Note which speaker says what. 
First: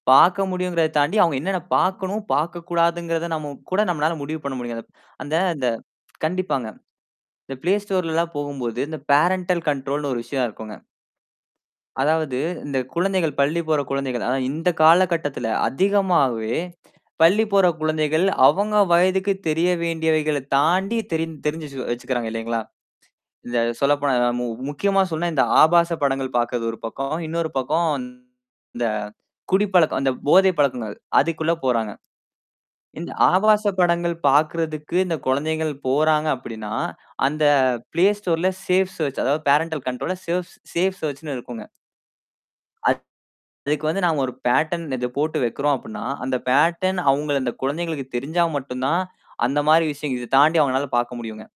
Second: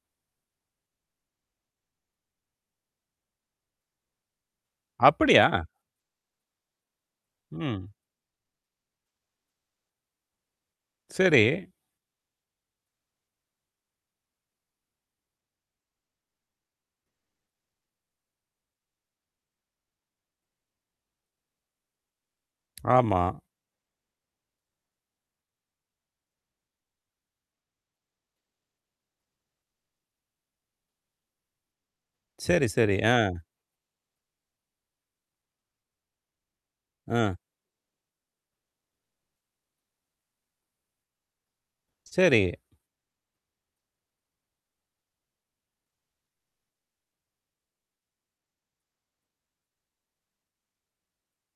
Speaker 1: பார்க்க முடியுங்கிறத தாண்டி அவங்க என்னென்ன பார்க்கணும், பார்க்கக்கூடாதுங்கிறத நம்ம கூட நம்மளால முடிவு பண்ண முடியும் அத. அந்த
Speaker 2: அப்படியா?
Speaker 1: அந்த கண்டிப்பாங்க. இந்த Play
Speaker 2: ம்.
Speaker 1: Storeலலாம் போகும்போது, இந்த பேரன்டல் கண்ட்ரோல்ன்னு ஒரு விஷயம் இருக்கும்ங்க.
Speaker 2: சரி.
Speaker 1: அதாவது, இந்த குழந்தைகள் பள்ளி போற குழந்தைகள் அதாவது இந்த காலகட்டத்தில அதிகமாவே, பள்ளி போற குழந்தைகள் அவங்க வயதுக்கு தெரிய வேண்டியவைகளை தாண்டி தெரி தெரிஞ்சு வச்சு வைச்சுக்கிறாங்க, இல்லைங்களா?
Speaker 2: ஆமா.
Speaker 1: இத சொல்லப்போனா மு முக்கியமா சொன்னா, இந்த ஆபாச படங்கள் பார்க்குறது ஒரு பக்கம். இன்னொரு பக்கம் இந்த குடிப்பழக்கம் அந்த போதை பழக்கங்கள் அதுக்குள்ள போறாங்க.
Speaker 2: சரி, சரி.
Speaker 1: இந்த
Speaker 2: அ.
Speaker 1: ஆபாச படங்கள் பாக்குறதுக்கு, இந்த குழந்தைகள் போறாங்க அப்படின்னா,
Speaker 2: அ.
Speaker 1: அந்த Play Storeல சேஃப் சேர்ச், அதாவது பேரன்டல் கண்ட்ரோல்ல, சேவ்ஸ் சேஃப் சேர்ச்சுன்னு இருக்கும்ங்க.
Speaker 2: சரி.
Speaker 1: அது அதுக்கு வந்து நாங்க ஒரு பேட்டர்ன் இது போட்டு வைக்கிறோம் அப்படின்னா, அந்த பேட்டர்ன் அவுங்கள் அந்த குழந்தைகளுக்கு தெரிஞ்சா மட்டும் தான், அந்த மாரி விஷயங்கள் இதை தாண்டி அவங்களால பார்க்க முடியும்ங்க.